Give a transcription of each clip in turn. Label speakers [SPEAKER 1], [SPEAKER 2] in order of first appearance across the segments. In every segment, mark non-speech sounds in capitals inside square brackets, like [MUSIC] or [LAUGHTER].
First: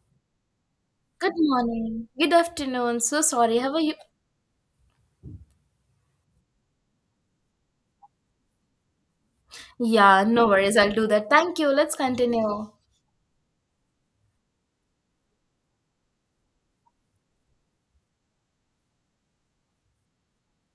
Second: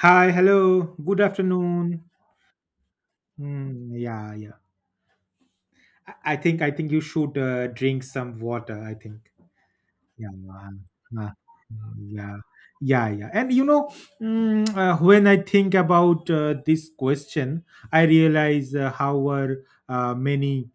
[SPEAKER 1] Hi, hello, good
[SPEAKER 2] Good
[SPEAKER 1] afternoon.
[SPEAKER 2] morning. Good afternoon. So sorry. How are
[SPEAKER 1] Mm,
[SPEAKER 2] you?
[SPEAKER 1] yeah, yeah. I think you should drink some water. I think.
[SPEAKER 2] Yeah,
[SPEAKER 1] Yeah,
[SPEAKER 2] no worries. I'll do
[SPEAKER 1] uh,
[SPEAKER 2] that.
[SPEAKER 1] uh,
[SPEAKER 2] Thank you. Let's
[SPEAKER 1] yeah,
[SPEAKER 2] continue.
[SPEAKER 1] yeah, yeah. And you know, mm, when I think about this question, I realize how are many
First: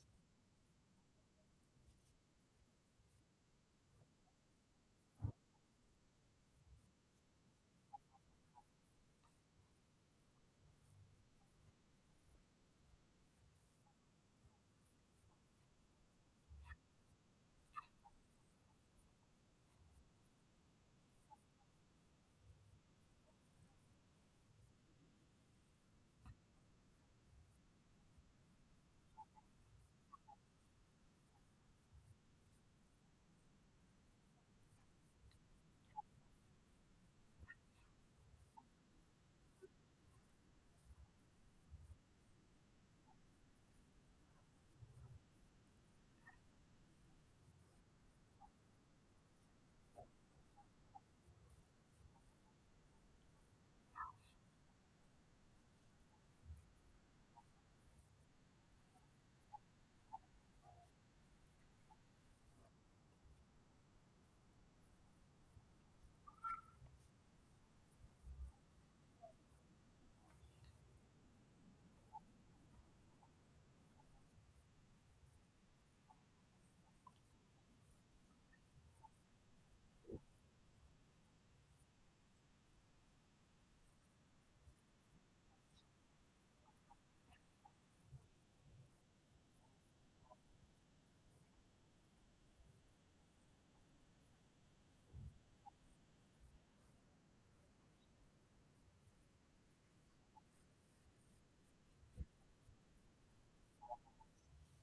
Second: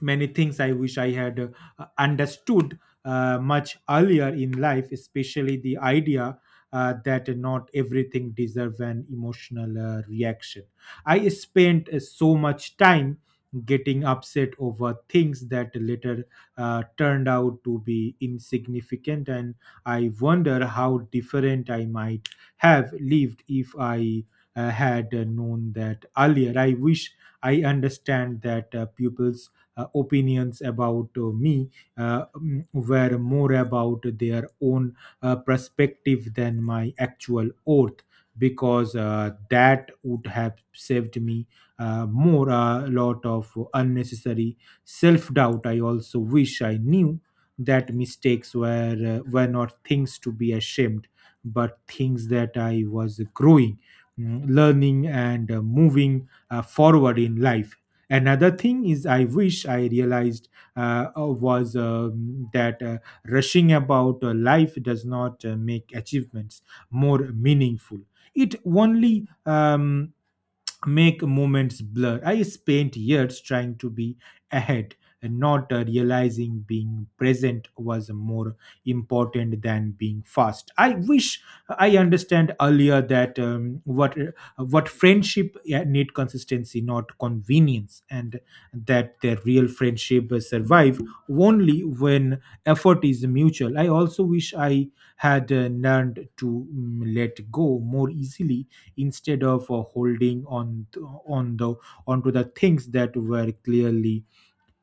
[SPEAKER 1] many things I wish I had understood much earlier in life, especially the idea that not everything deserves an emotional reaction. I spent so much time getting upset over things that later turned out to be insignificant, and I wonder how different I might have lived if I had known that earlier. I wish I understand that pupils' opinions about me were more about their own perspective than my actual oath because that would have saved me more a lot of unnecessary self doubt. I also wish I knew that mistakes were not things to be ashamed but things that I was learning and moving forward in life. Another thing is, I wish I realized was that rushing about life does not make achievements more meaningful. It only make moments blur. I spent years trying to be ahead and not realizing being present was more important than being fast. I wish I understand earlier that what friendship, yeah, need consistency, not convenience, and that the real friendship survive only when effort is mutual. I also wish I had learned to let go more easily instead of holding on th- on the onto the things that were clearly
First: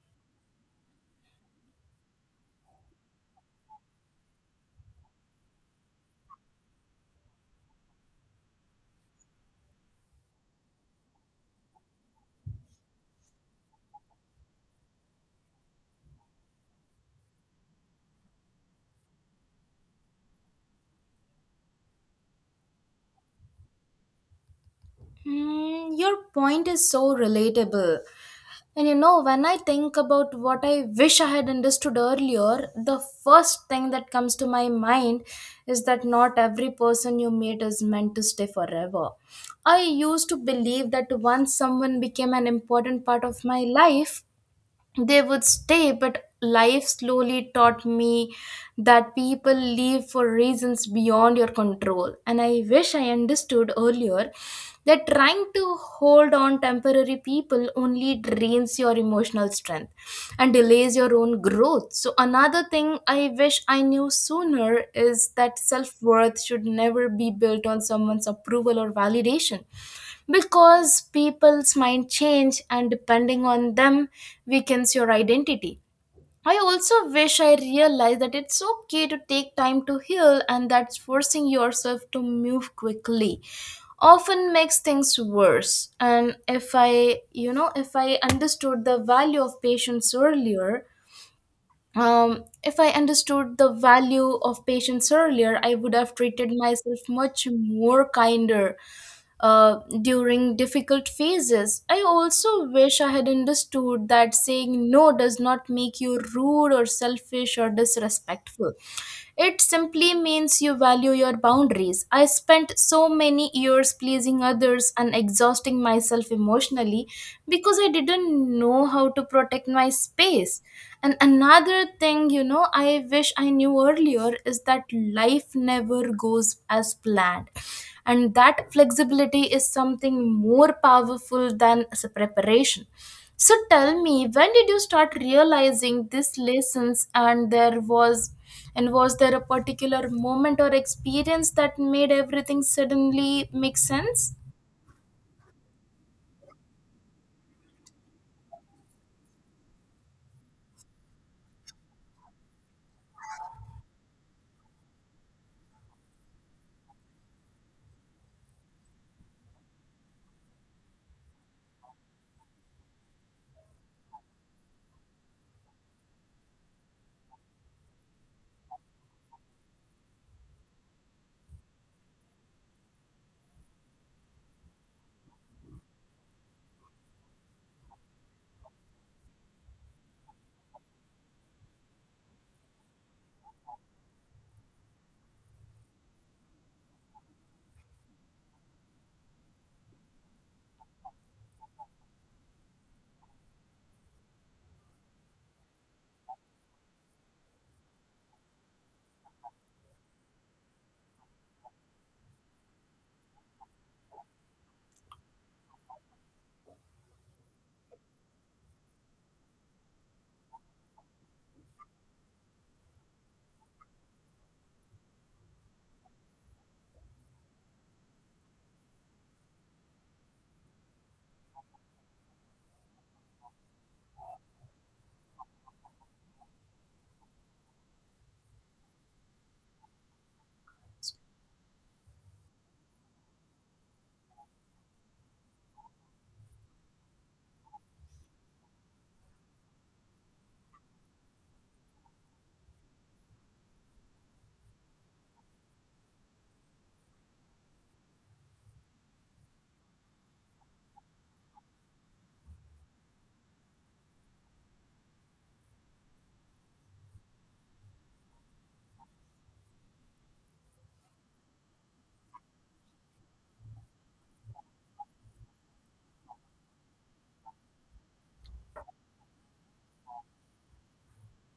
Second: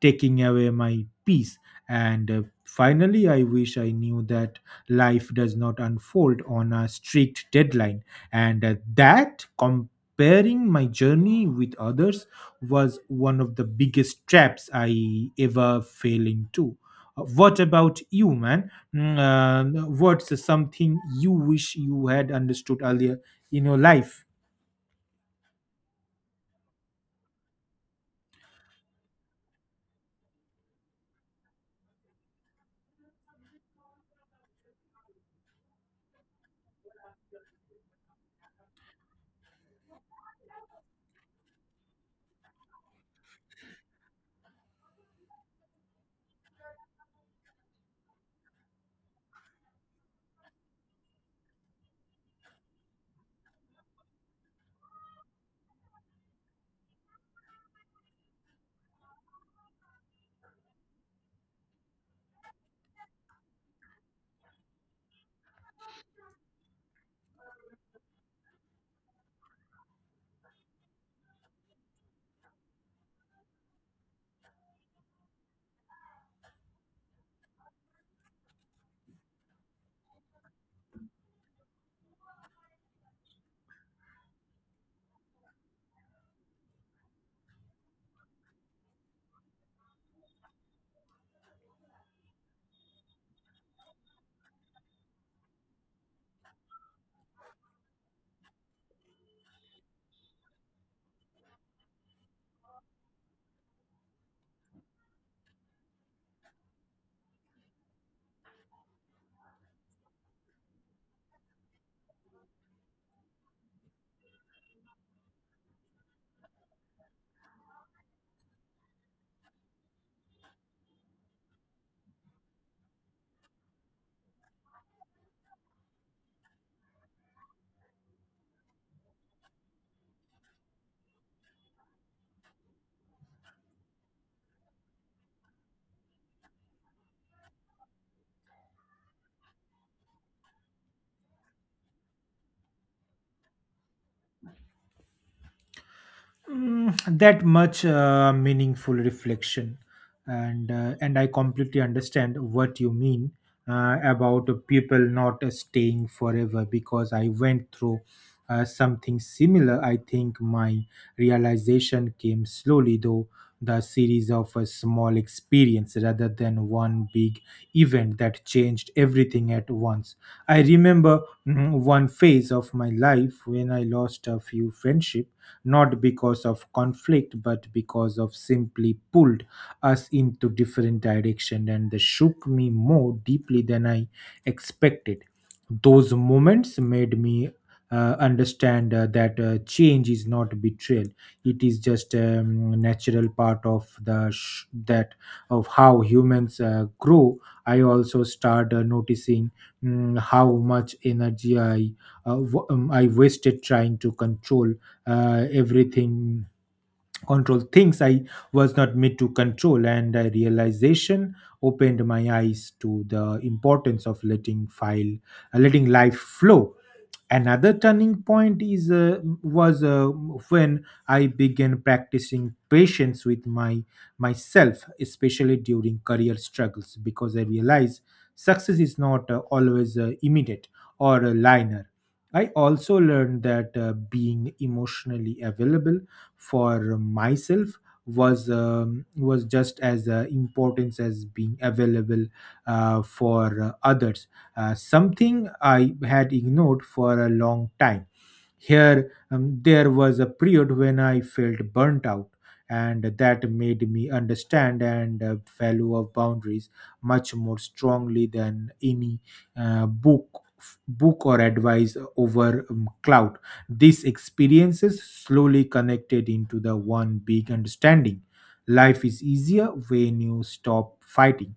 [SPEAKER 1] taking away my peace, and finally I wish I knew that life does not unfold on a strict deadline, and that comparing my journey with others was one of the biggest traps I ever fell into. What about you, man? What's something you wish you had understood earlier in your life?
[SPEAKER 2] Hmm, your point is so relatable. And you know, when I think about what I wish I had understood earlier, the first thing that comes to my mind is that not every person you meet is meant to stay forever. I used to believe that once someone became an important part of my life, they would stay but life slowly taught me that people leave for reasons beyond your control, and I wish I understood earlier that trying to hold on temporary people only drains your emotional strength and delays your own growth. So another thing I wish I knew sooner is that self-worth should never be built on someone's approval or validation, because people's mind change and depending on them weakens your identity. I also wish I realized that it's okay to take time to heal, and that forcing yourself to move quickly often makes things worse. And if I you know if I understood the value of patience earlier if I understood the value of patience earlier, I would have treated myself much more kinder during difficult phases. I also wish I had understood that saying no does not make you rude or selfish or disrespectful. It simply means you value your boundaries. I spent so many years pleasing others and exhausting myself emotionally because I didn't know how to protect my space. And another thing, you know, I wish I knew earlier is that life never goes as planned. And that flexibility is something more powerful than preparation. So tell me, when did you start realizing these lessons, and there was and was there a particular moment or experience that made everything suddenly make sense?
[SPEAKER 1] That much meaningful reflection, and and I completely understand what you mean about people not staying forever, because I went through something similar. I think my realization came slowly though, the series of a small experience rather than one big event that changed everything at once. I remember one phase of my life when I lost a few friendships, not because of conflict but because of simply pulled us into different direction, and they shook me more deeply than I expected. Those moments made me understand that change is not betrayal, it is just a natural part of the sh- that of how humans grow. I also start noticing how much energy I I wasted trying to control everything, control things I was not made to control, and a realization opened my eyes to the importance of letting life flow. Another turning point is was when I began practicing patience with my myself, especially during career struggles, because I realized success is not always immediate or a linear. I also learned that being emotionally available for myself was just as important as being available for others, something I had ignored for a long time. Here, there was a period when I felt burnt out, and that made me understand and value of boundaries much more strongly than any uh, book book or advice over cloud. These experiences slowly connected into the one big understanding: life is easier when you stop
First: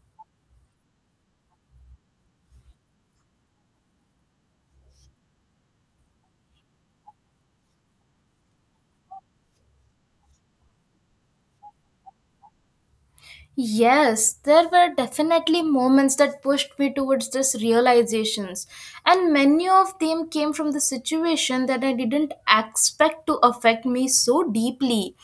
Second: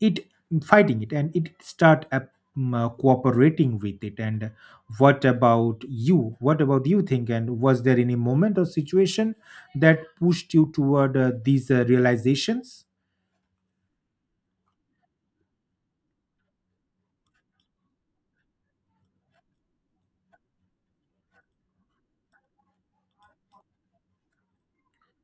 [SPEAKER 1] it fighting it and it start up cooperating with it. And what about you think, and was there any moment or situation that pushed you toward these realizations?
[SPEAKER 2] Yes, there were definitely moments that pushed me towards these realizations, and many of them came from the situation that I didn't expect to affect me so deeply.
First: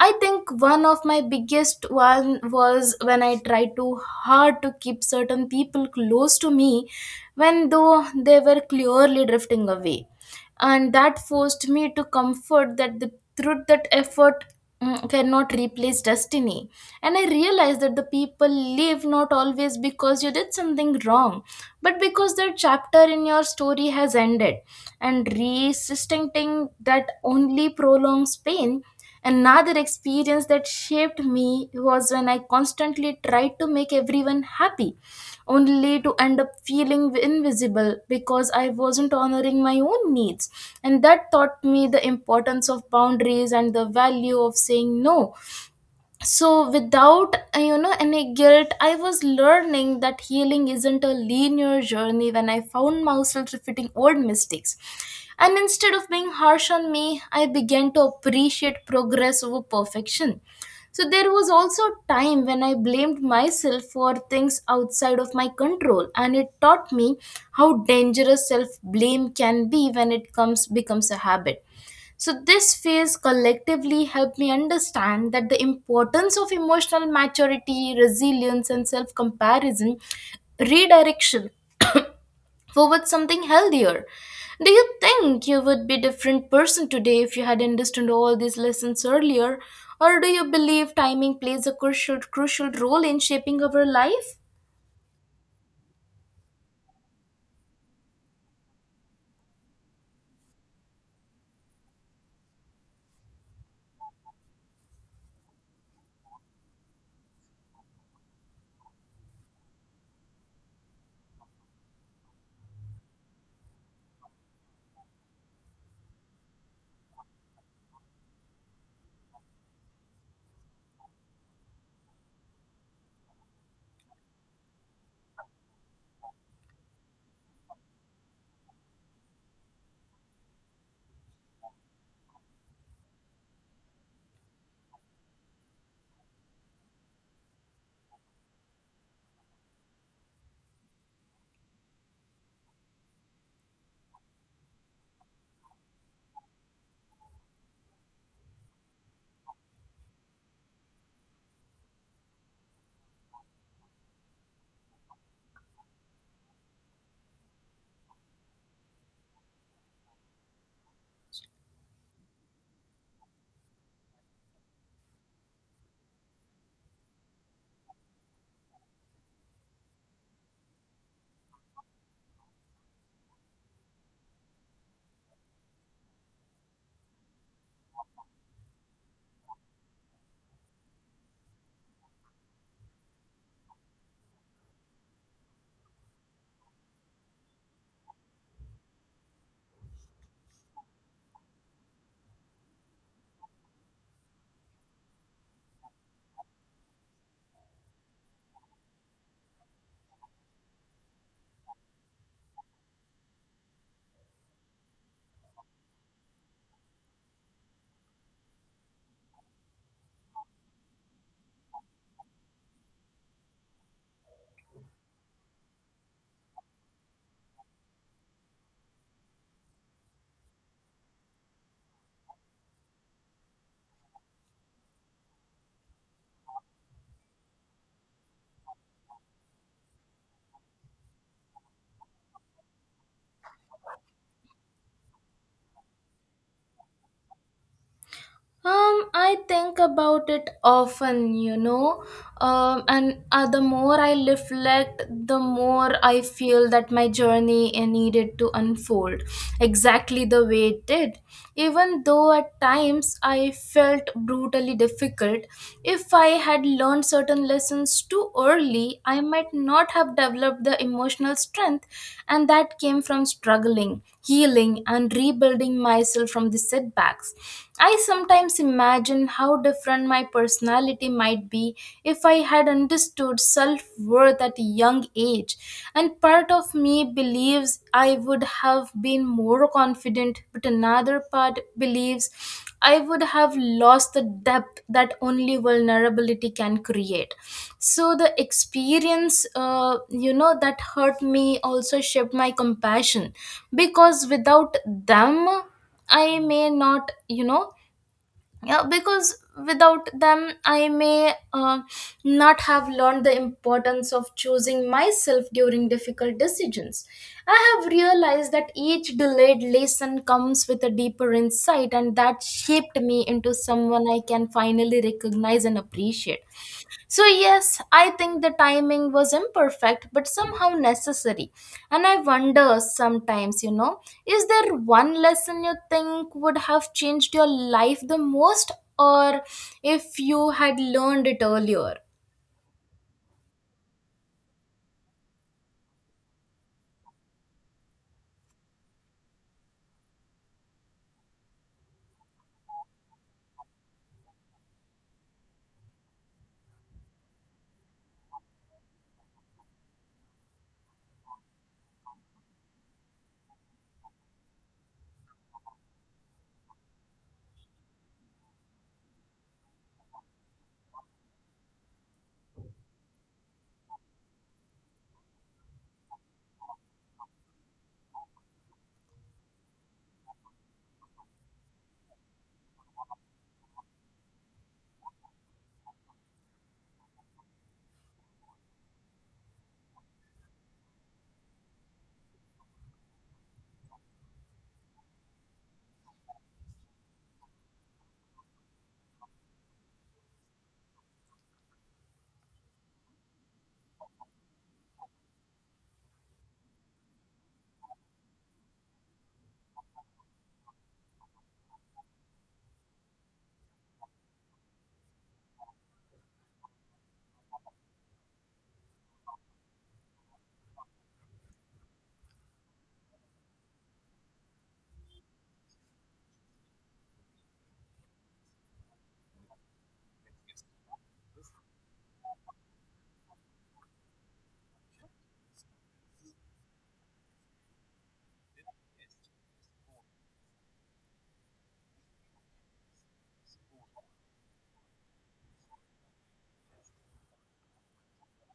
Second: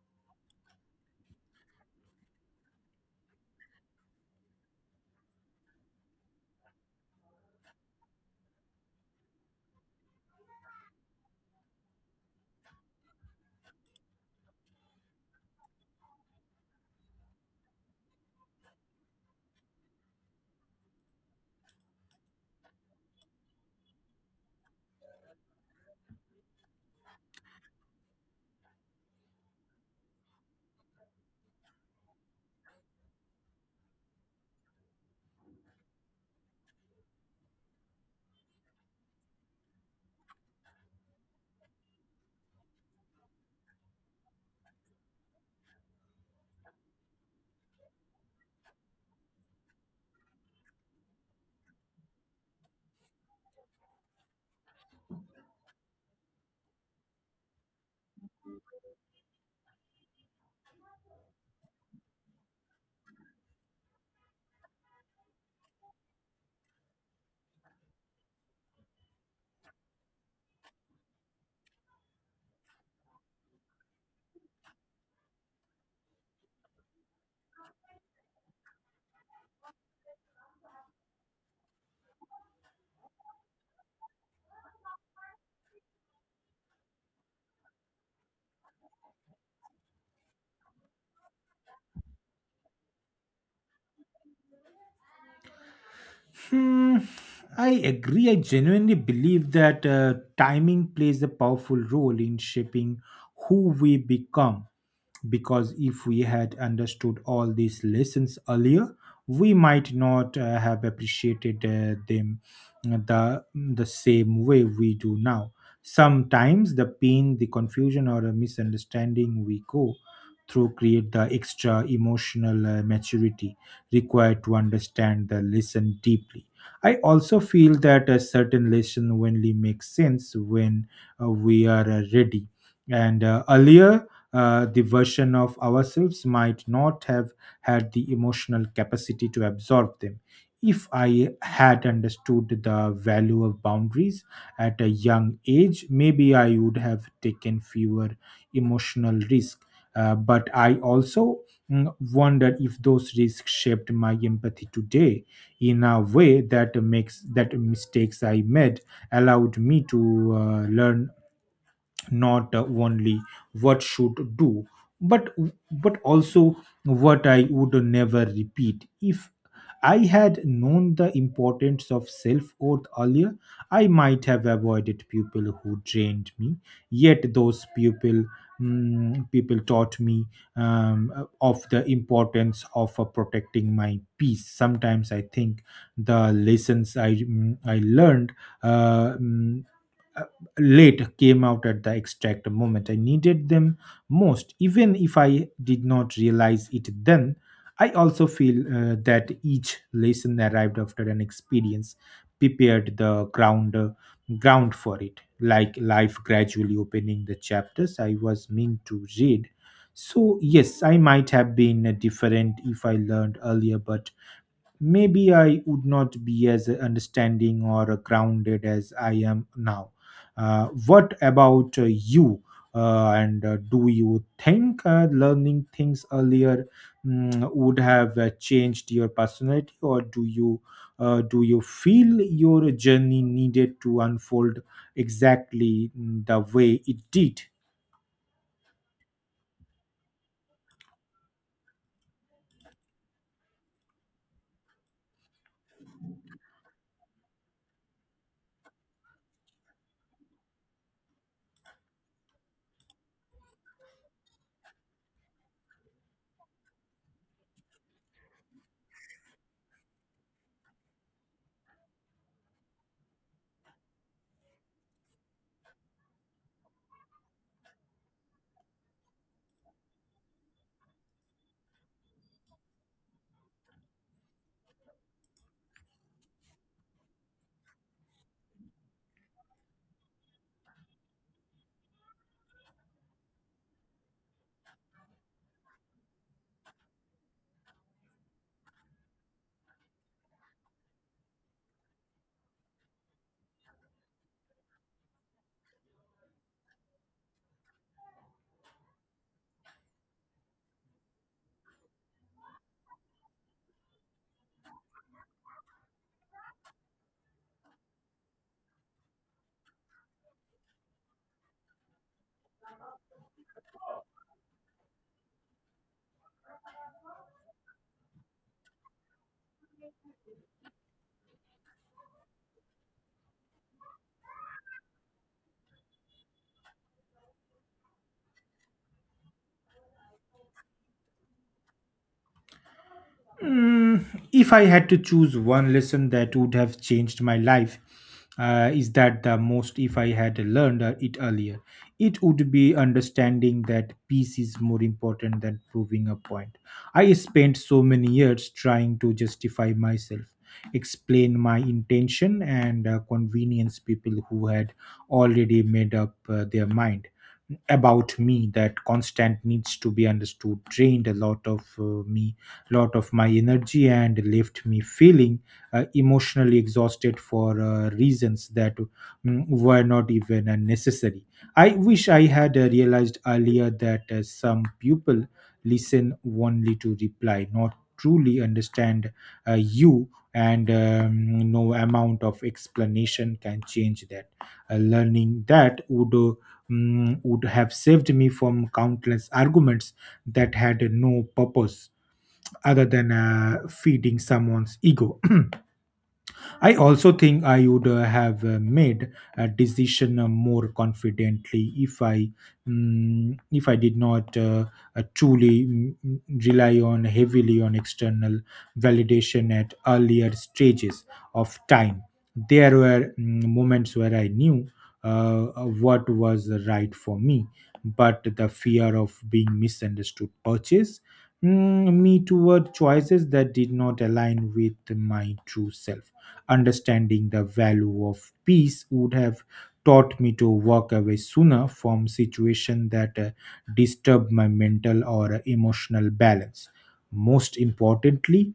[SPEAKER 2] I think one of my biggest one was when I tried too hard to keep certain people close to me when though they were clearly drifting away, and that forced me to comfort that the truth that effort cannot replace destiny. And I realized that the people leave not always because you did something wrong, but because their chapter in your story has ended, and resisting that only prolongs pain. Another experience that shaped me was when I constantly tried to make everyone happy, only to end up feeling invisible because I wasn't honoring my own needs. And that taught me the importance of boundaries and the value of saying no, so without you know, any guilt. I was learning that healing isn't a linear journey when I found myself repeating old mistakes, and instead of being harsh on me, I began to appreciate progress over perfection. So there was also a time when I blamed myself for things outside of my control, and it taught me how dangerous self blame can be when it comes becomes a habit. So, this phase collectively helped me understand that the importance of emotional maturity, resilience, and self comparison redirection forward something healthier. Do you think you would be a different person today if you had understood all these lessons earlier? Or do you believe timing plays a crucial role in shaping our life?
[SPEAKER 1] Hmm, I agree. I genuinely believe that timing plays a powerful role in shaping who we become, because if we had understood all these lessons earlier, we might not have appreciated them the same way we do now. Sometimes the pain, the confusion, or a misunderstanding we go through create the extra emotional maturity required to understand the lesson deeply. I also feel that a certain lesson only makes sense when we are ready, and earlier the version of ourselves might not have had the emotional capacity to absorb them. If I had understood the value of boundaries at a young age, maybe I would have taken fewer emotional risks. But I also wonder if those risks shaped my empathy today in a way that makes that mistakes I made allowed me to learn not only what should do, but also what I would never repeat. If I had known the importance of self worth earlier, I might have avoided people who drained me, yet those people taught me of the importance of protecting my peace. Sometimes I think the lessons I learned uh, mm, uh, late came out at the exact moment I needed them most, even if I did not realize it then. I also feel that each lesson arrived after an experience prepared the ground for it, like life gradually opening the chapters I was meant to read. So yes, I might have been different if I learned earlier, but maybe I would not be as understanding or grounded as I am now. What about you? And Do you think learning things earlier would have changed your personality, or do you feel your journey needed to unfold exactly the way it did?
[SPEAKER 2] I think about it often, you know, and the more I reflect, the more I feel that my journey needed to unfold exactly the way it did. Even though at times I felt brutally difficult, if I had learned certain lessons too early, I might not have developed the emotional strength, and that came from struggling healing, and rebuilding myself from the setbacks. I sometimes imagine how different my personality might be if I had understood self worth at a young age, and part of me believes I would have been more confident, but another part believes I would have lost the depth that only vulnerability can create. So the experience, you know, that hurt me also shaped my compassion. Because without them, I may not, you know, yeah because without them, I may not have learned the importance of choosing myself during difficult decisions. I have realized that each delayed lesson comes with a deeper insight, and that shaped me into someone I can finally recognize and appreciate. So, yes, I think the timing was imperfect, but somehow necessary. And I wonder sometimes, you know, is there one lesson you think would have changed your life the most, or if you had learned it earlier?
[SPEAKER 1] Mm, if I had to choose one lesson that would have changed my life, is that the most if I had learned it earlier, it would be understanding that peace is more important than proving a point. I spent so many years trying to justify myself, explain my intention, and convenience people who had already made up their mind about me. That constant needs to be understood drained a lot of me lot of my energy and left me feeling emotionally exhausted for reasons that were not even necessary. I wish I had realized earlier that some people listen only to reply, not truly understand you, and no amount of explanation can change that. Learning that would would have saved me from countless arguments that had no purpose other than feeding someone's ego. [CLEARS THROAT] I also think I would have made a decision more confidently if if I did not uh, truly mm, mm, rely on heavily on external validation at earlier stages of time. There were moments where I knew uh, what was right for me, but the fear of being misunderstood purchase me toward choices that did not align with my true self. Understanding the value of peace would have taught me to walk away sooner from situations that disturb my mental or emotional balance. Most importantly,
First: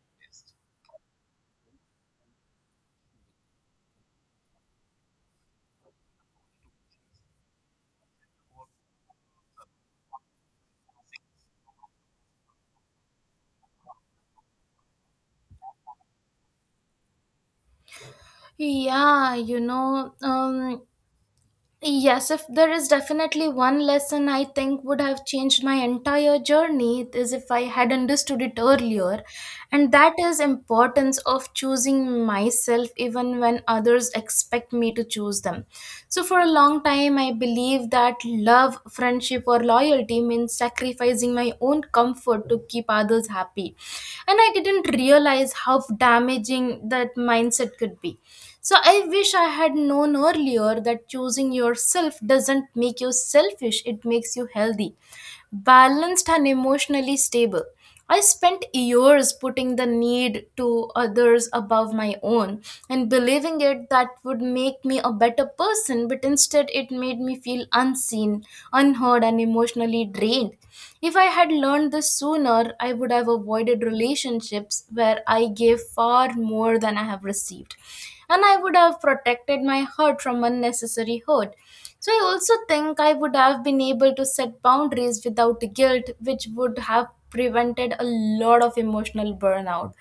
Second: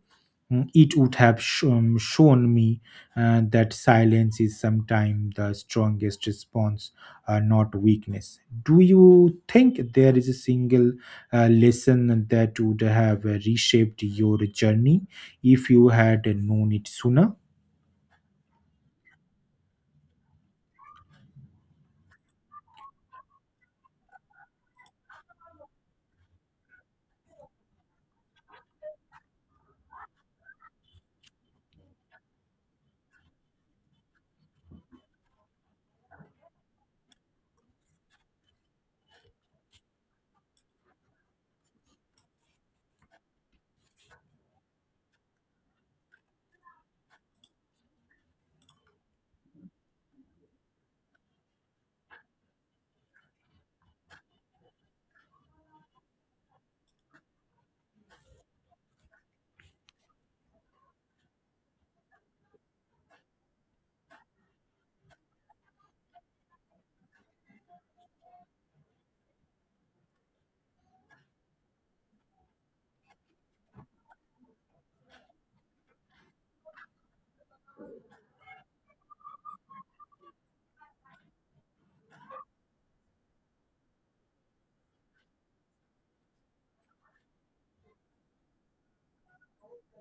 [SPEAKER 1] it would have shown me that silence is sometimes the strongest response, not weakness. Do you think there is a single lesson that would have reshaped your journey if you had known it sooner?
[SPEAKER 2] Yeah, you know, um, Yes, if there is definitely one lesson I think would have changed my entire journey it is if I had understood it earlier, and that is importance of choosing myself even when others expect me to choose them. So for a long time, I believed that love, friendship, or loyalty means sacrificing my own comfort to keep others happy, and I didn't realize how damaging that mindset could be. So I wish I had known earlier that choosing yourself doesn't make you selfish, it makes you healthy, balanced and emotionally stable. I spent years putting the need to others above my own and believing it that would make me a better person, but instead it made me feel unseen, unheard, and emotionally drained. If I had learned this sooner, I would have avoided relationships where I gave far more than I have received, and I would have protected my heart from unnecessary hurt. So I also think I would have been able to set boundaries without guilt, which would have prevented a lot of emotional burnout.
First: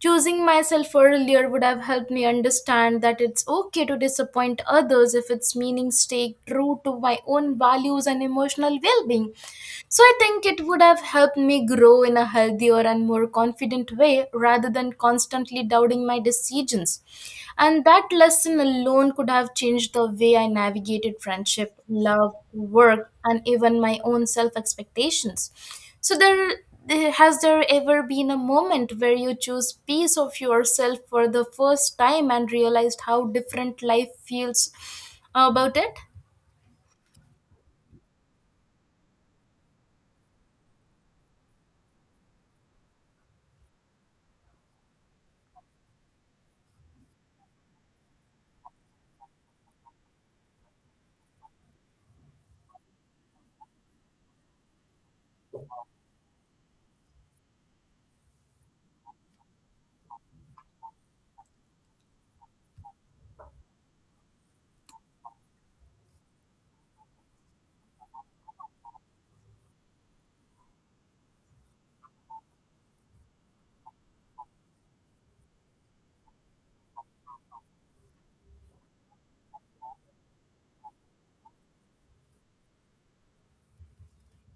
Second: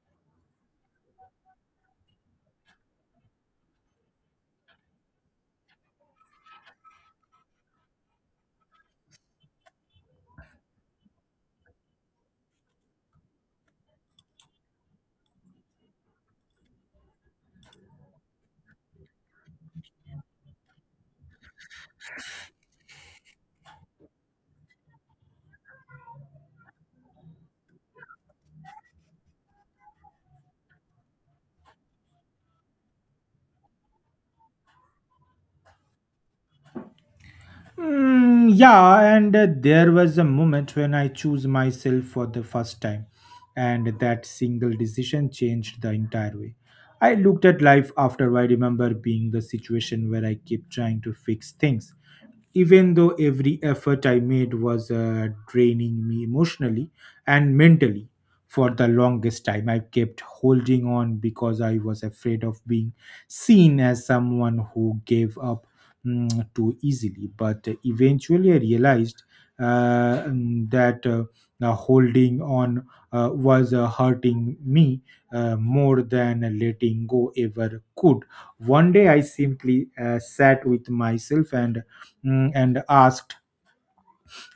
[SPEAKER 2] Choosing myself earlier would have helped me understand that it's okay to disappoint others if its meaning stay true to my own values and emotional well-being. So I think it would have helped me grow in a healthier and more confident way rather than constantly doubting my decisions. And that lesson alone could have changed the way I navigated friendship, love, work, and even my own self expectations. So, has there ever been a moment where you chose peace of yourself for the first time and realized how different life feels about it?
[SPEAKER 1] Yeah, and there was a moment when I chose myself for the first time, and that single decision changed the entire way I looked at life. After I remember being the situation where I kept trying to fix things even though every effort I made was draining me emotionally and mentally. For the longest time, I kept holding on because I was afraid of being seen as someone who gave up too easily. But eventually, I realized that the holding on was hurting me more than letting go ever could. One day, I simply sat with myself and and asked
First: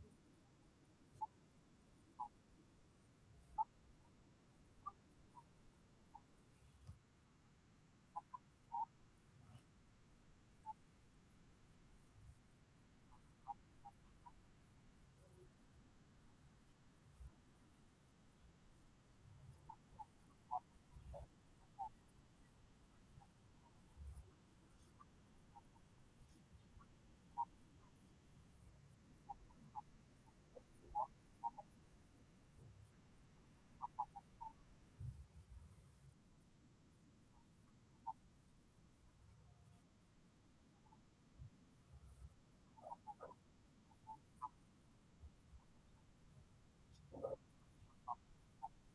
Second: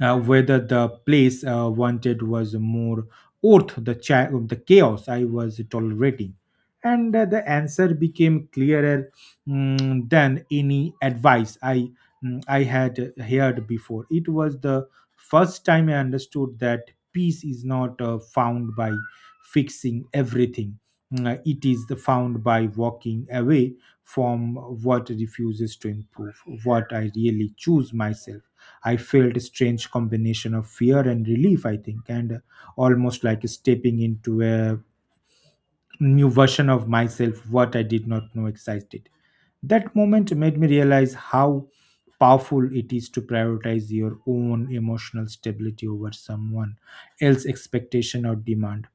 [SPEAKER 1] whether the place wanted was more worth the chaos I was tolerating. And the answer became clearer than any advice I had heard before. It was the first time I understood that peace is not found by fixing everything. It is the found by walking away from what refuses to improve, what I really choose myself. I felt a strange combination of fear and relief, I think, and almost like stepping into a new version of myself, what I did not know existed. That moment made me realize how powerful it is to prioritize your own emotional stability over someone else's expectation or demand.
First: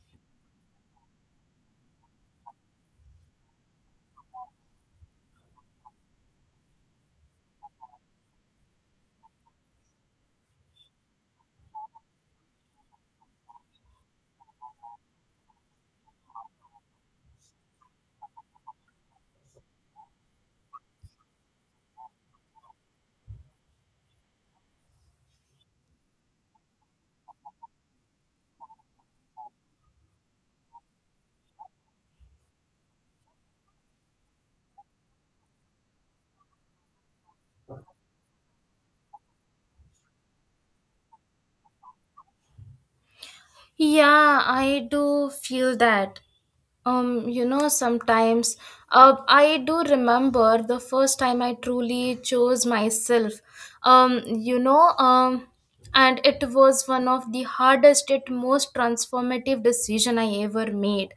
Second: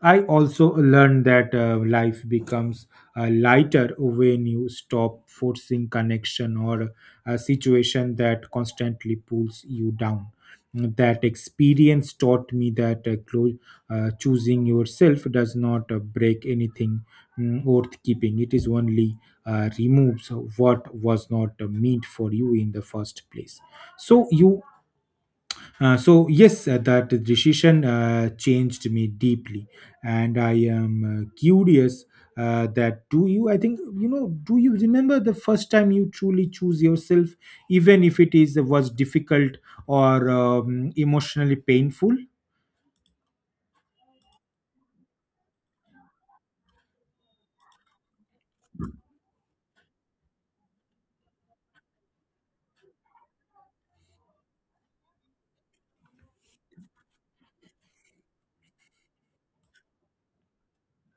[SPEAKER 1] I also learned that life becomes lighter when you stop forcing connection or a situation that constantly pulls you down. That experience taught me that choosing yourself does not break anything worth keeping. It is only removes what was not meant for you in the first place, so you so yes, that decision changed me deeply, and I am curious, that do you I think you know do you remember the first time you truly choose yourself, even if it is was difficult or emotionally painful?
[SPEAKER 2] Yeah, I do feel that. You know, sometimes I do remember the first time I truly chose myself. Um, you know, um, and it was one of the hardest yet most transformative decision I ever made.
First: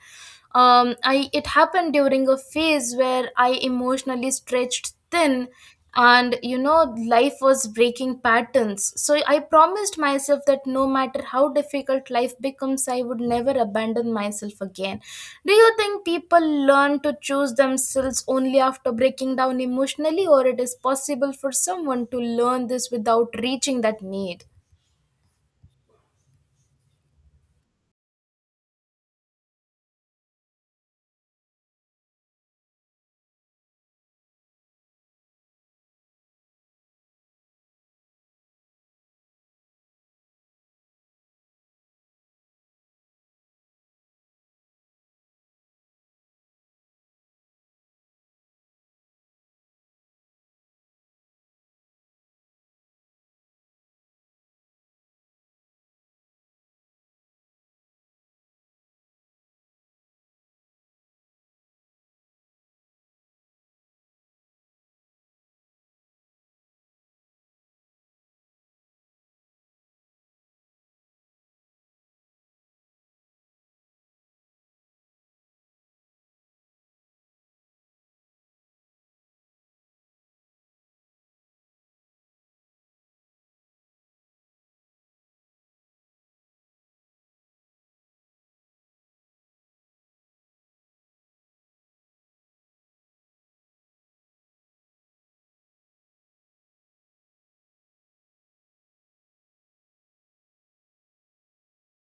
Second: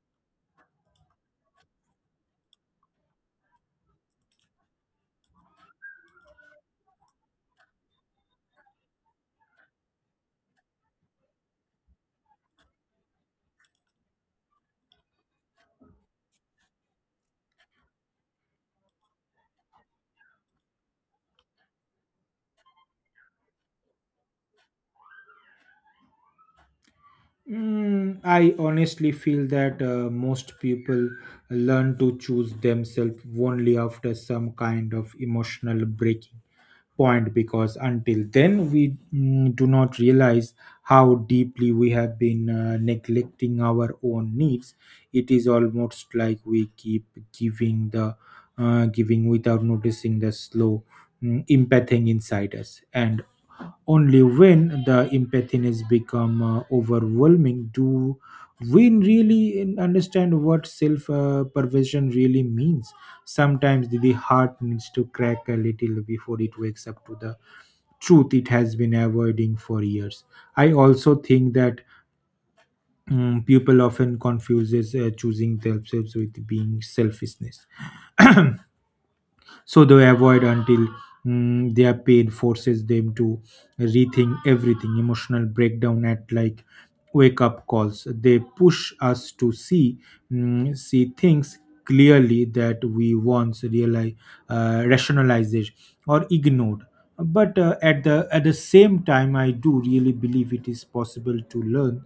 [SPEAKER 2] I It happened during a phase where I emotionally stretched thin, and you know, life was breaking patterns. So I promised myself that no matter how difficult life becomes, I would never abandon myself again. Do you think people learn to choose themselves only after breaking down emotionally, or it is possible for someone to learn this without reaching that need?
[SPEAKER 1] Mm, I honestly feel that most people learn to choose themselves only after some kind of emotional breaking point, because until then we do not realize how deeply we have been neglecting our own needs. It is almost like we keep giving the giving without noticing the slow empathing inside us, and only when the emptiness become overwhelming do we really understand what self perversion really means. Sometimes the heart needs to crack a little before it wakes up to the truth it has been avoiding for years. I also think that people often confuses choosing themselves with being selfishness. [CLEARS THROAT] So they avoid until their pain forces them to rethink everything. Emotional breakdown at like wake up calls, they push us to see, see things clearly that we once realize, rationalized or ignored. But at the same time, I do really believe it is possible to learn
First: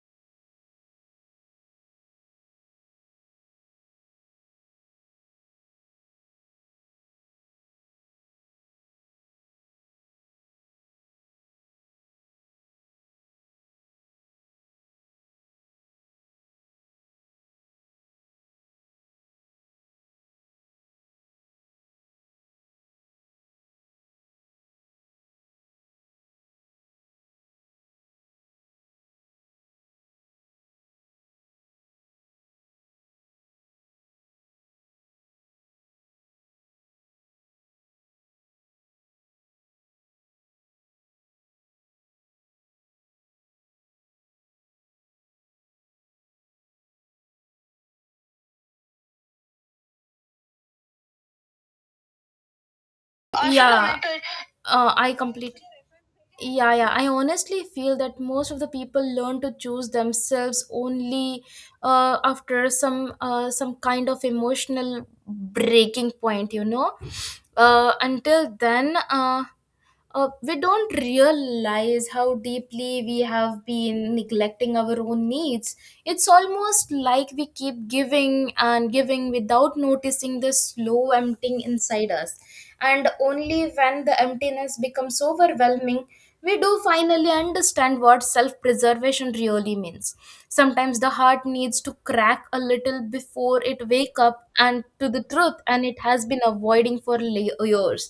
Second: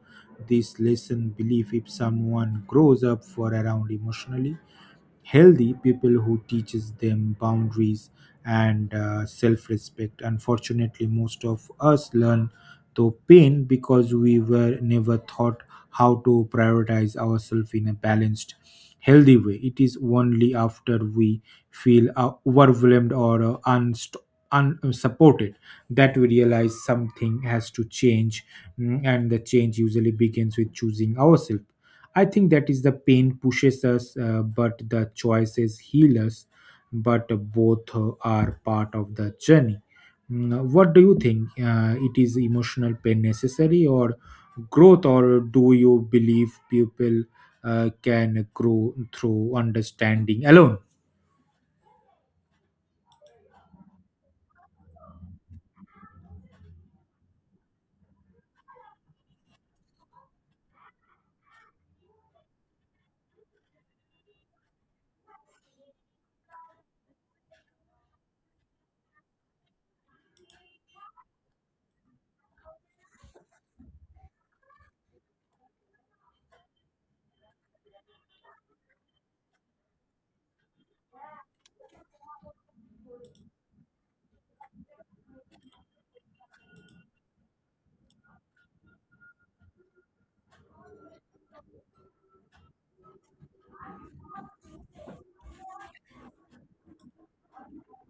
[SPEAKER 1] this lesson. Believe if someone grows up for around emotionally healthy people who teaches them boundaries and self-respect. Unfortunately, most of us learn through pain because we were never taught how to prioritize ourselves in a balanced, healthy way. It is only after we feel overwhelmed or unsupported that we realize something has to change. Mm, and the change usually begins with choosing ourselves. I think that is the pain pushes us, but the choices heal us. But both are part of the journey. What do you think? It is emotional pain necessary or growth, or do you believe people can grow through understanding alone?
[SPEAKER 2] yeah uh, i completely Yeah, yeah. I honestly feel that most of the people learn to choose themselves only after some kind of emotional breaking point, you know. Until then, we don't realize how deeply we have been neglecting our own needs. It's almost like we keep giving and giving without noticing the slow emptying inside us. And only when the emptiness becomes overwhelming, we do finally understand what self preservation really means. Sometimes the heart needs to crack a little before it wake up and to the truth and it has been avoiding for years.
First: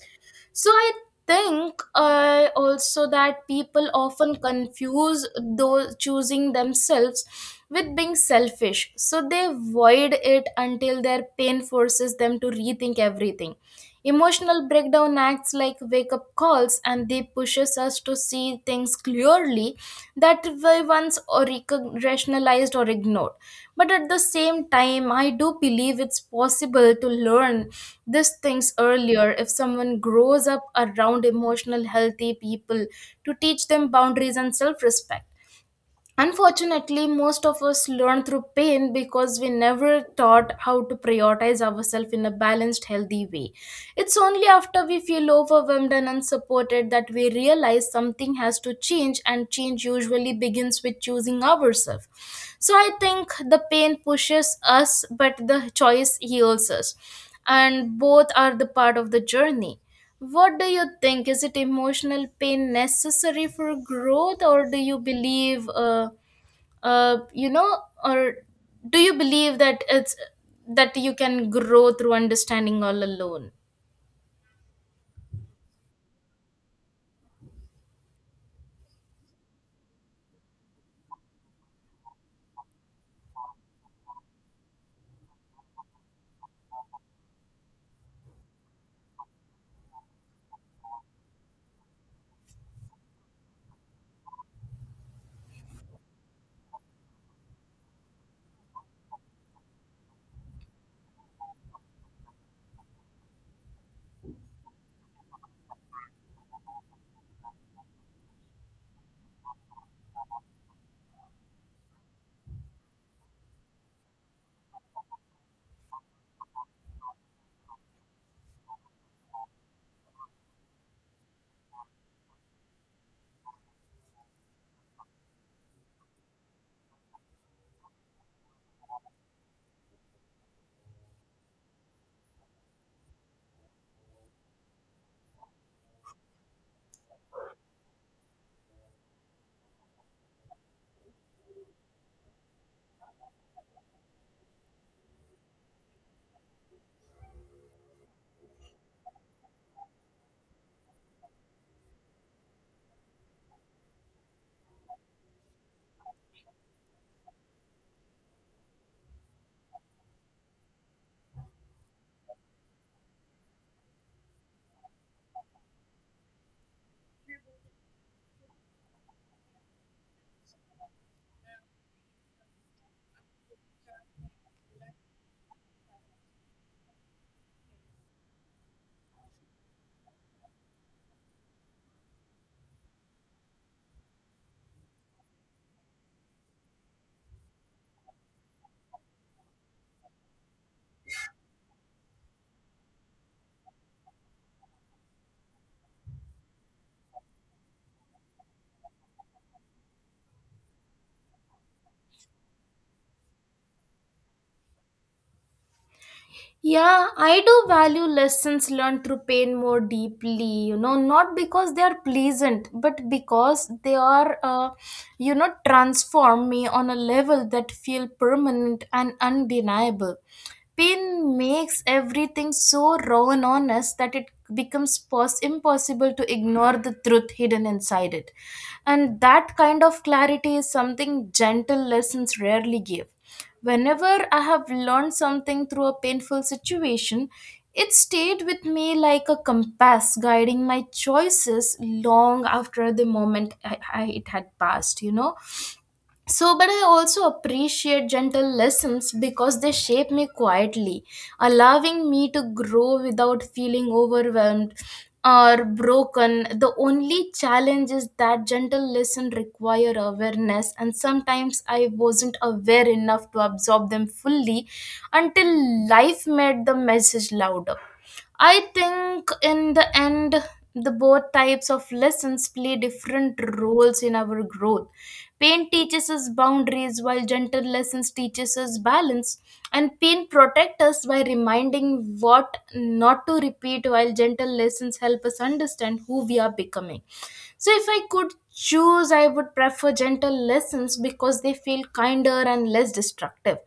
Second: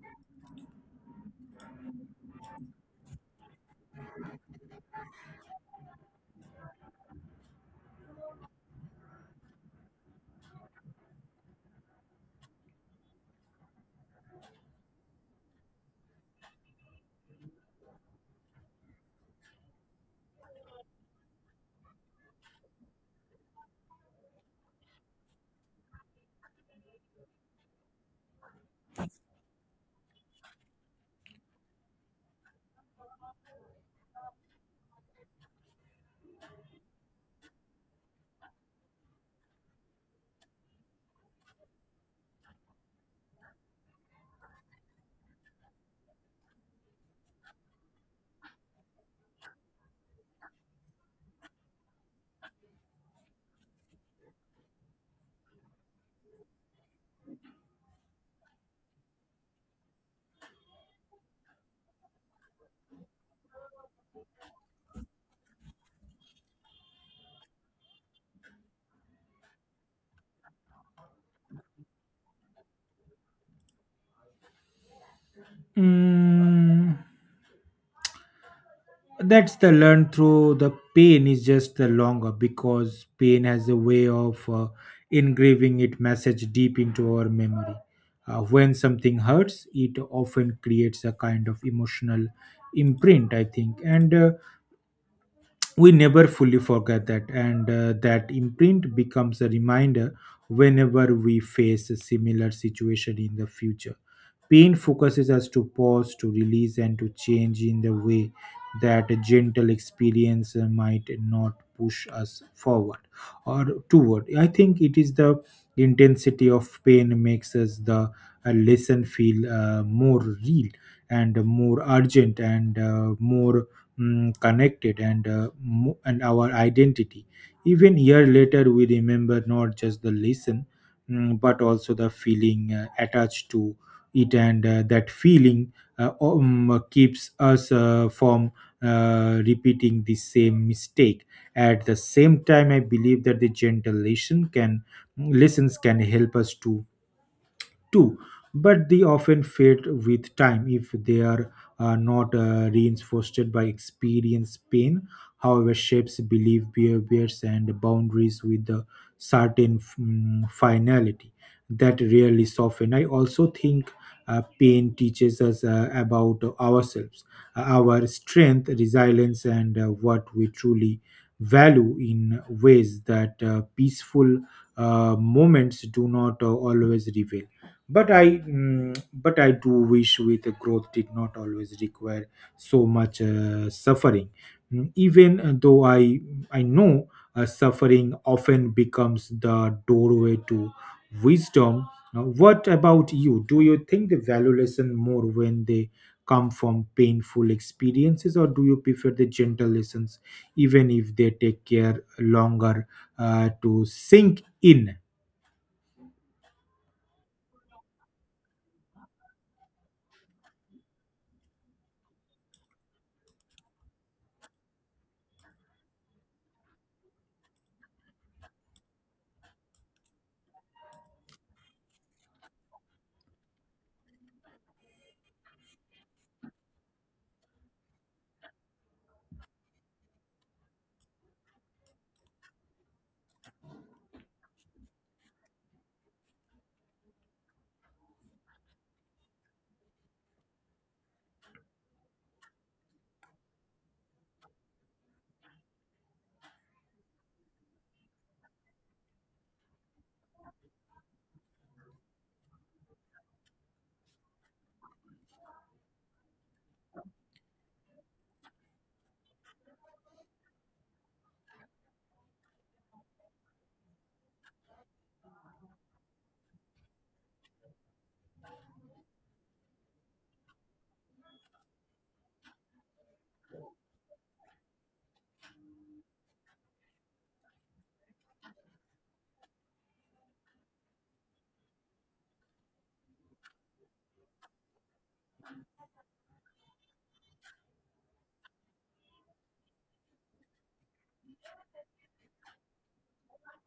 [SPEAKER 2] So I think also that people often confuse those choosing themselves with being selfish. So they void it until their pain forces them to rethink everything. Emotional breakdown acts like wake up calls, and they pushes us to see things clearly that we once rationalized or ignored. But at the same time, I do believe it's possible to learn these things earlier if someone grows up around emotional healthy people to teach them boundaries and self-respect. Unfortunately, most of us learn through pain because we never taught how to prioritize ourselves in a balanced, healthy way. It's only after we feel overwhelmed and unsupported that we realize something has to change, and change usually begins with choosing ourselves. So I think the pain pushes us, but the choice heals us, and both are the part of the journey. What do you think? Is it emotional pain necessary for growth, or uh, you know, or do you believe that it's that you can grow through understanding all alone?
[SPEAKER 1] Mm, that's the learn through the pain is just the longer, because pain has a way of engraving its message deep into our memory. When something hurts, it often creates a kind of emotional imprint, I think, and we never fully forget that. And that imprint becomes a reminder whenever we face a similar situation in the future. Pain focuses us to pause, to release, and to change in the way that a gentle experience might not push us forward or toward. I think it is the intensity of pain makes us the lesson feel more real and more urgent and more connected and and our identity. Even year later, we remember not just the lesson, but also the feeling attached to it, and that feeling keeps us from repeating the same mistake. At the same time, I believe that the gentle listen can lessons can help us to too, but they often fade with time if they are not reinforced by experience. Pain, however, shapes belief, behaviors, and boundaries with a certain finality that rarely soften. I also think pain teaches us about ourselves, our strength, resilience, and what we truly value in ways that peaceful moments do not always reveal. But I do wish with the growth did not always require so much suffering. Mm, even though I know suffering often becomes the doorway to wisdom. Now, what about you? Do you think the value lesson more when they come from painful experiences, or do you prefer the gentle lessons even if they take care longer to sink in?
[SPEAKER 2] Yeah, I do value lessons learned through pain more deeply, you know, not because they are pleasant, but because they are, you know, transform me on a level that feel permanent and undeniable. Pain makes everything so raw and honest that it becomes impossible to ignore the truth hidden inside it. And that kind of clarity is something gentle lessons rarely give. Whenever I have learned something through a painful situation, it stayed with me like a compass guiding my choices long after the moment it had passed. But I also appreciate gentle lessons because they shape me quietly, allowing me to grow without feeling overwhelmed or broken. The only challenge is that gentle lessons require awareness, and sometimes I wasn't aware enough to absorb them fully until life made the message louder. I think in the end, the both types of lessons play different roles in our growth. Pain teaches us boundaries, while gentle lessons teaches us balance. And pain protects us by reminding what not to repeat, while gentle lessons help us understand who we are becoming. So, if I could choose, I would prefer gentle lessons because they feel kinder and less destructive.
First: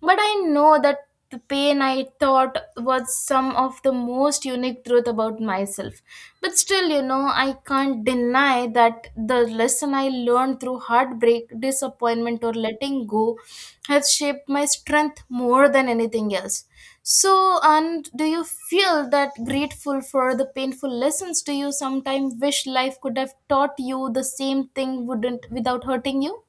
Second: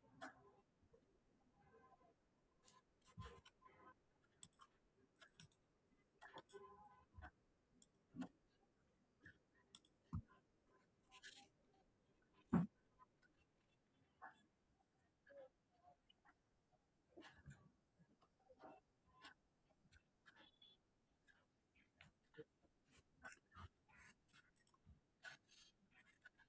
[SPEAKER 2] But I know that the pain I thought was some of the most unique truth about myself. But still, I can't deny that the lesson I learned through heartbreak, disappointment, or letting go have shaped my strength more than anything else. So, and do you feel that grateful for the painful lessons? Do you sometimes wish life could have taught you the same thing wouldn't without hurting you?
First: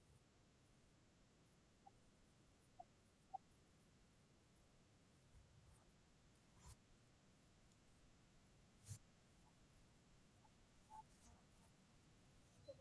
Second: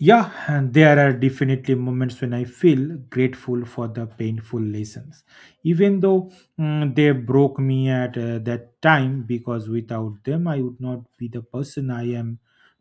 [SPEAKER 1] Yeah, and there are definitely moments when I feel grateful for the painful lessons, even though, they broke me at that time, because without them, I would not be the person I am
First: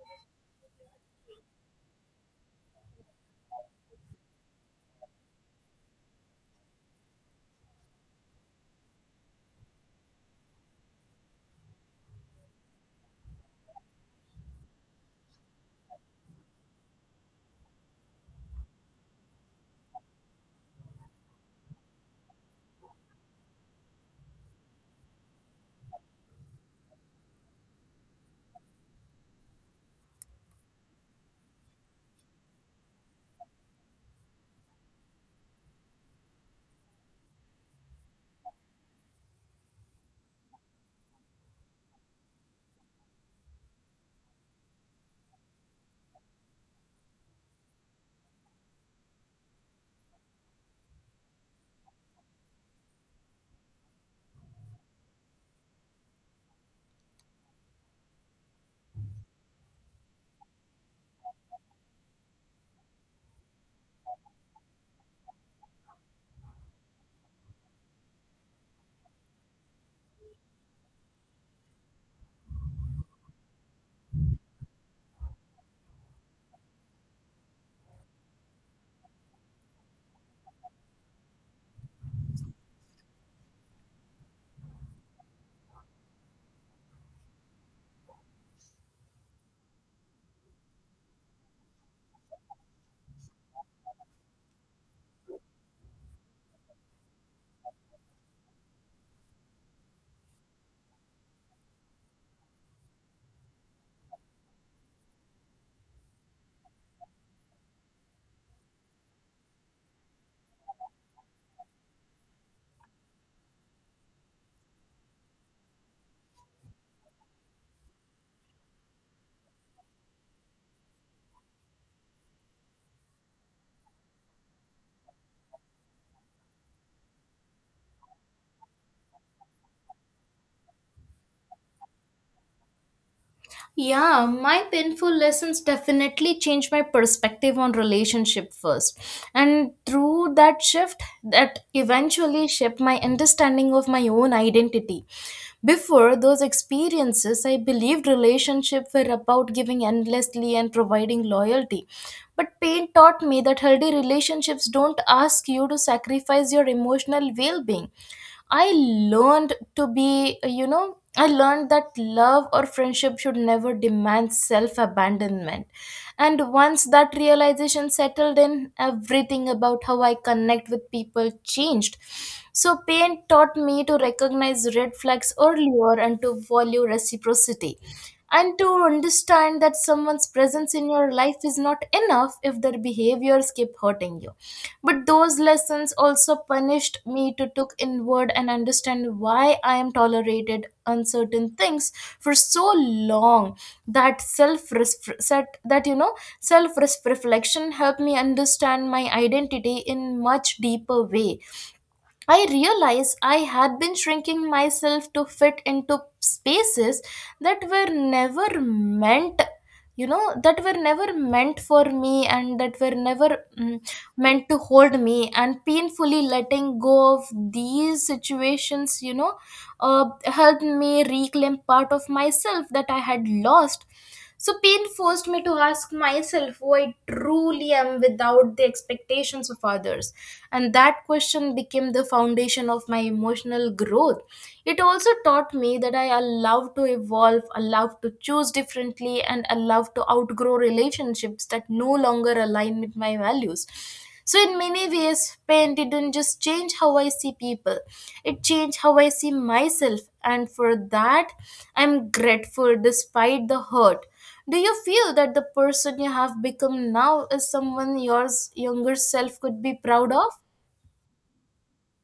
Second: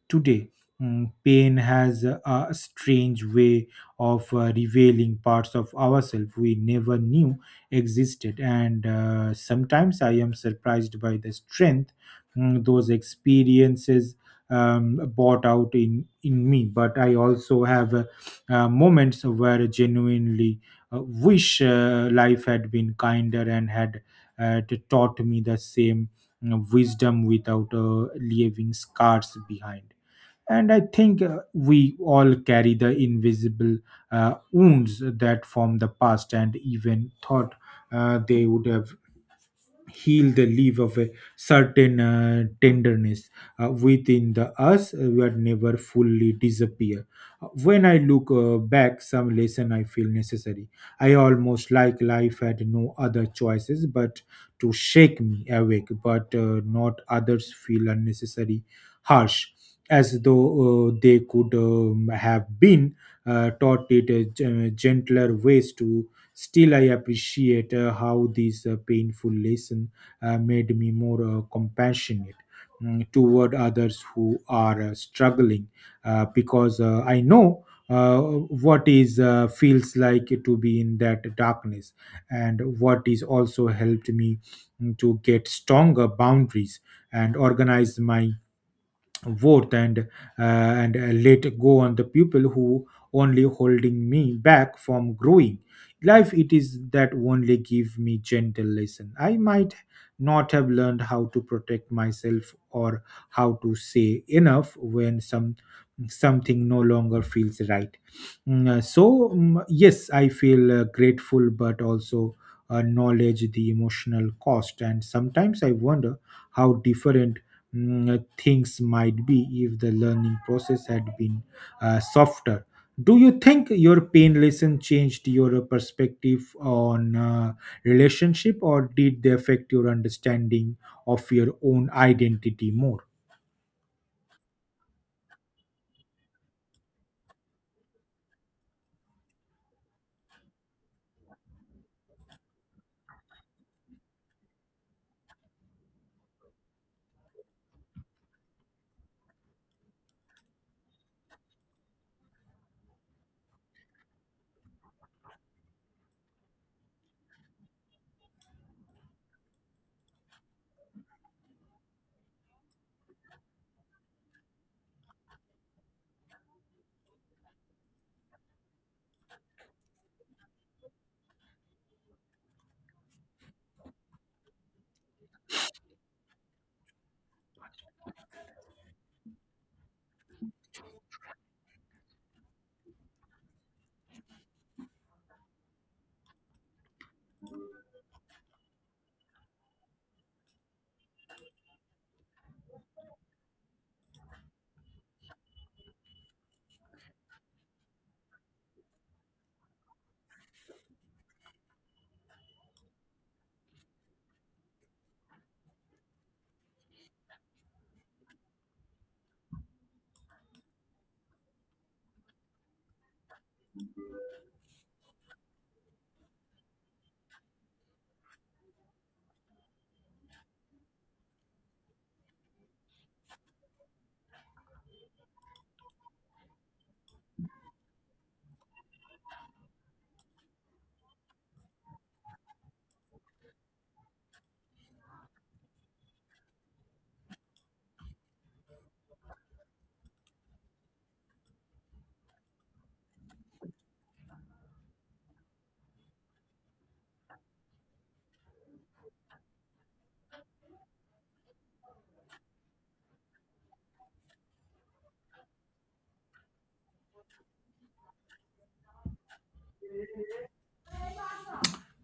[SPEAKER 1] today. Mm, pain has a strange way of revealing parts of ourselves we never knew existed, and sometimes I am surprised by the strength those experiences bought out in me. But I also have moments where I genuinely wish life had been kinder and had taught me the same, you know, wisdom without leaving scars behind. And I think we all carry the invisible wounds that from the past, and even thought they would have heal the leave of a certain tenderness within the us were never fully disappear. When I look back, some lesson I feel necessary, I almost like life had no other choices but to shake me awake, but not others feel unnecessary harsh, as though they could have been taught it gentler ways to. Still, I appreciate how this painful lesson made me more compassionate toward others who are struggling, because I know what is feels like to be in that darkness. And what is also helped me to get stronger boundaries and organize my worth, and let go on the people who only holding me back from growing. Life, it is that only give me gentle lesson, I might not have learned how to protect myself or how to say enough when some something no longer feels right. So, yes, I feel grateful, but also knowledge the emotional cost, and sometimes I wonder how different things might be if the learning process had been softer. Do you think your pain lesson changed your perspective on relationship, or did they affect your understanding of your own identity more?
[SPEAKER 2] Yeah, my painful lessons definitely changed my perspective on relationship first. And through that shift, that eventually shaped my understanding of my own identity. Before those experiences, I believed relationship were about giving endlessly and providing loyalty. But pain taught me that healthy relationships don't ask you to sacrifice your emotional well being. I learned to I learned that love or friendship should never demand self abandonment. And once that realization settled in, everything about how I connect with people changed. So, pain taught me to recognize red flags earlier and to value reciprocity. And to understand that someone's presence in your life is not enough if their behaviors keep hurting you, but those lessons also punished me to look inward and understand why I am tolerated uncertain things for so long. That self set that self reflection helped me understand my identity in much deeper way. I realized I had been shrinking myself to fit into spaces that were never meant, you know, that were never meant for me and that were never meant to hold me. And painfully letting go of these situations, helped me reclaim part of myself that I had lost. So, pain forced me to ask myself who I truly am without the expectations of others. And that question became the foundation of my emotional growth. It also taught me that I allow to evolve, allow to choose differently, and allow to outgrow relationships that no longer align with my values. So, in many ways, pain didn't just change how I see people, it changed how I see myself. And for that, I'm grateful despite the hurt. Do you feel that the person you have become now is someone yours younger self could be proud of?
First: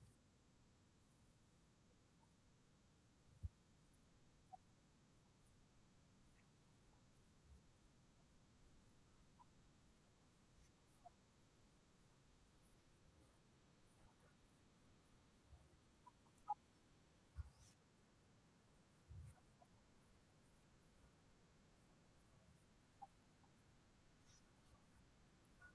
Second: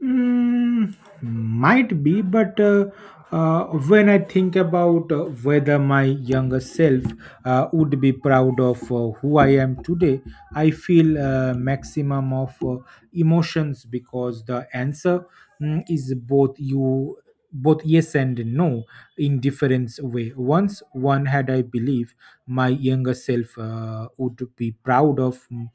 [SPEAKER 1] Mm, might be, but when I think about whether my younger self would be proud of who I am today, I feel maximum of emotions, because the answer is both, you both, yes and no in different way once one had. I believe my younger self would be proud of,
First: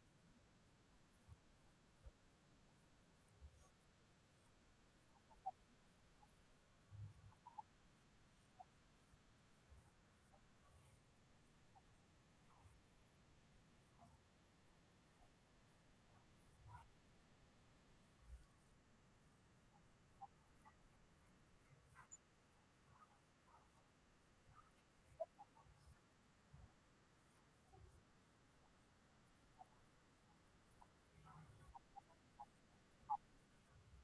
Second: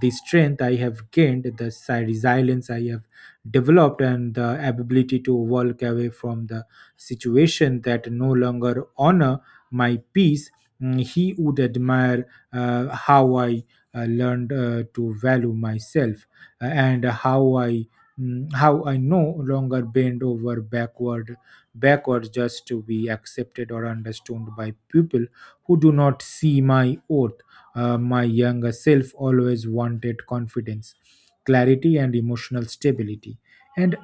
[SPEAKER 1] the strength I have gained, the resilience I have developed, and the ability to walk away from the situation that no longer honor my peace. Mm, he would admire how I learned to value myself, and how I no longer bend over backwards just to be accepted or understood by people who do not see my worth. Uh, my younger self always wanted confidence, clarity, and emotional stability, and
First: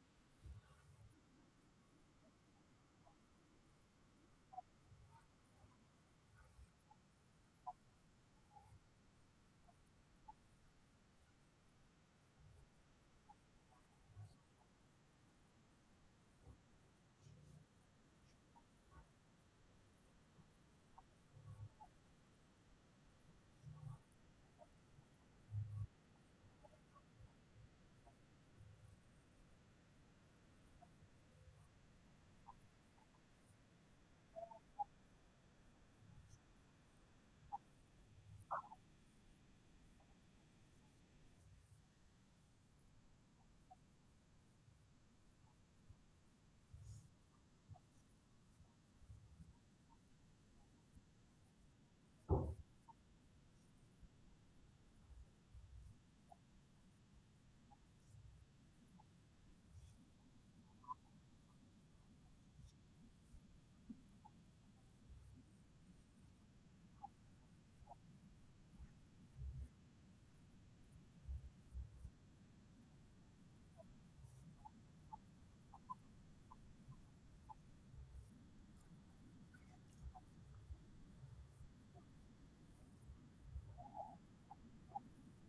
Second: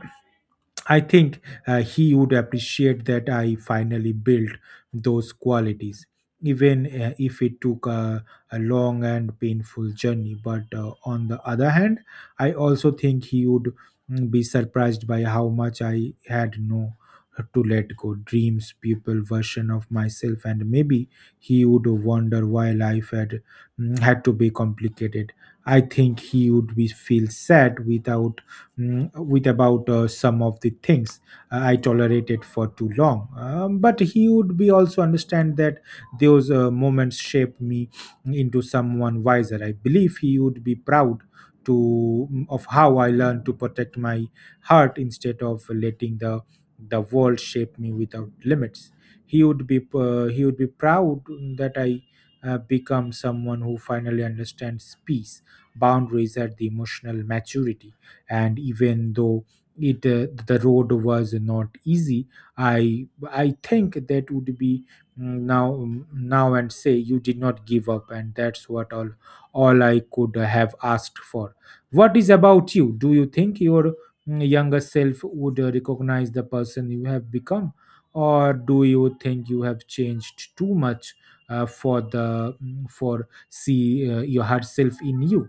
[SPEAKER 1] I think he would appreciate that I finally built those qualities, even if it took a long and painful journey. But on the other hand, I also think he would be surprised by how much I had no to let go dreams people version of myself. And maybe he would wonder why life had had to be complicated. I think he would be feel sad without, with about some of the things I tolerated for too long. But he would be also understand that those moments shaped me into someone wiser. I believe he would be proud to, of how I learned to protect my heart instead of letting the world shape me without limits. He would be proud that I become someone who finally understands peace, boundaries, and the emotional maturity. And even though it, the road was not easy, i I think that would be, now and say you did not give up, and that's what all I could have asked for. What is about you? Do you think your younger self would recognize the person you have become, or do you think you have changed too much for the, for see your herself in you?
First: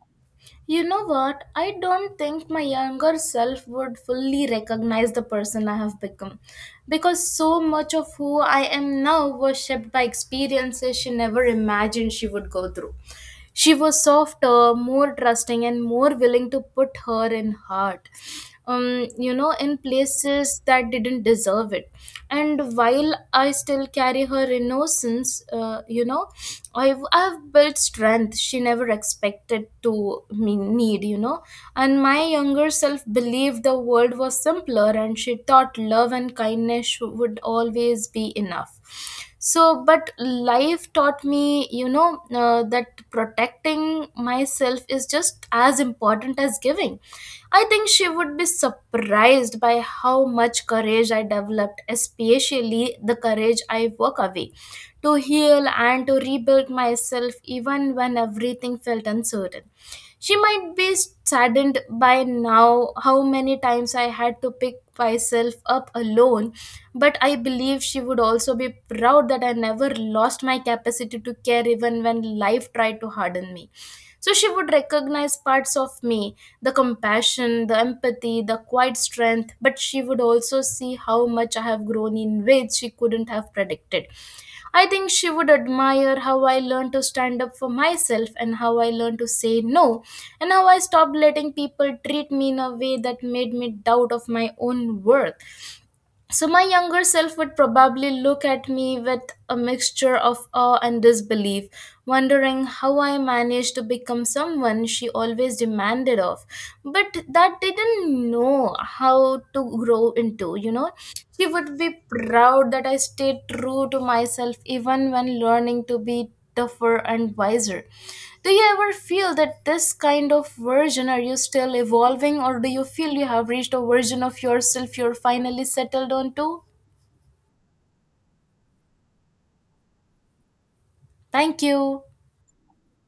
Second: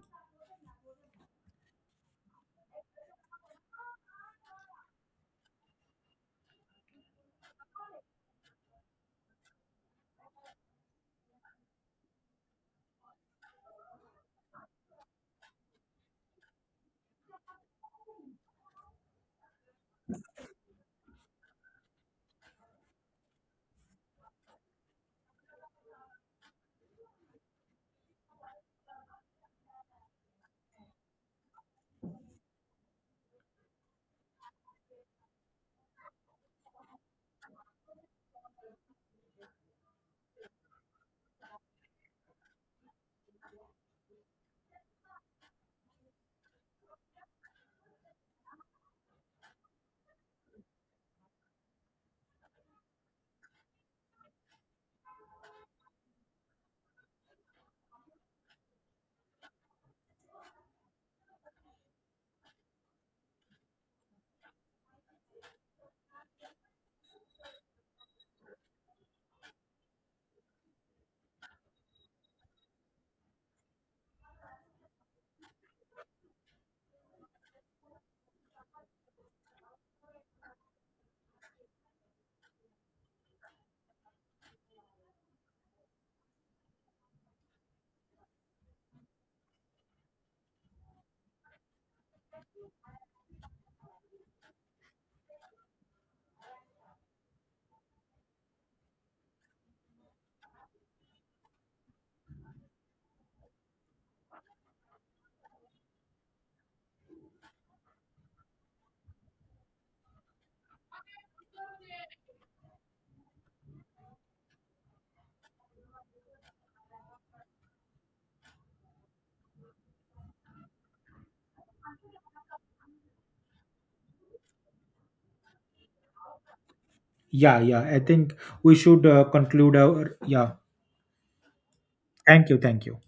[SPEAKER 2] You know what? I don't think my younger self would fully recognize the person I have become because so much of who I am now was shaped by experiences she never imagined she would go through. She was softer, more trusting, and more willing to put her in heart. In places that didn't deserve it. And while I still carry her innocence, I've built strength she never expected to me need. And my younger self believed the world was simpler and she thought love and kindness would always be enough. So, but life taught me, that protecting myself is just as important as giving. I think she would be surprised by how much courage I developed, especially the courage I walk away to heal and to rebuild myself even when everything felt uncertain. She might be saddened by now how many times I had to pick myself up alone, but I believe she would also be proud that I never lost my capacity to care even when life tried to harden me. So she would recognize parts of me, the compassion, the empathy, the quiet strength. But she would also see how much I have grown in ways she couldn't have predicted. I think she would admire how I learned to stand up for myself and how I learned to say no and how I stopped letting people treat me in a way that made me doubt of my own worth. So my younger self would probably look at me with a mixture of awe and disbelief, wondering how I managed to become someone she always demanded of, but that didn't know how to grow into. She would be proud that I stayed true to myself even when learning to be tougher and wiser. Do you ever feel that this kind of version are you still evolving or do you feel you have reached a version of yourself you're finally settled on to?
[SPEAKER 1] Yeah, yeah. I think we should conclude our. Yeah.
[SPEAKER 2] Thank you.
[SPEAKER 1] Thank you. Thank you.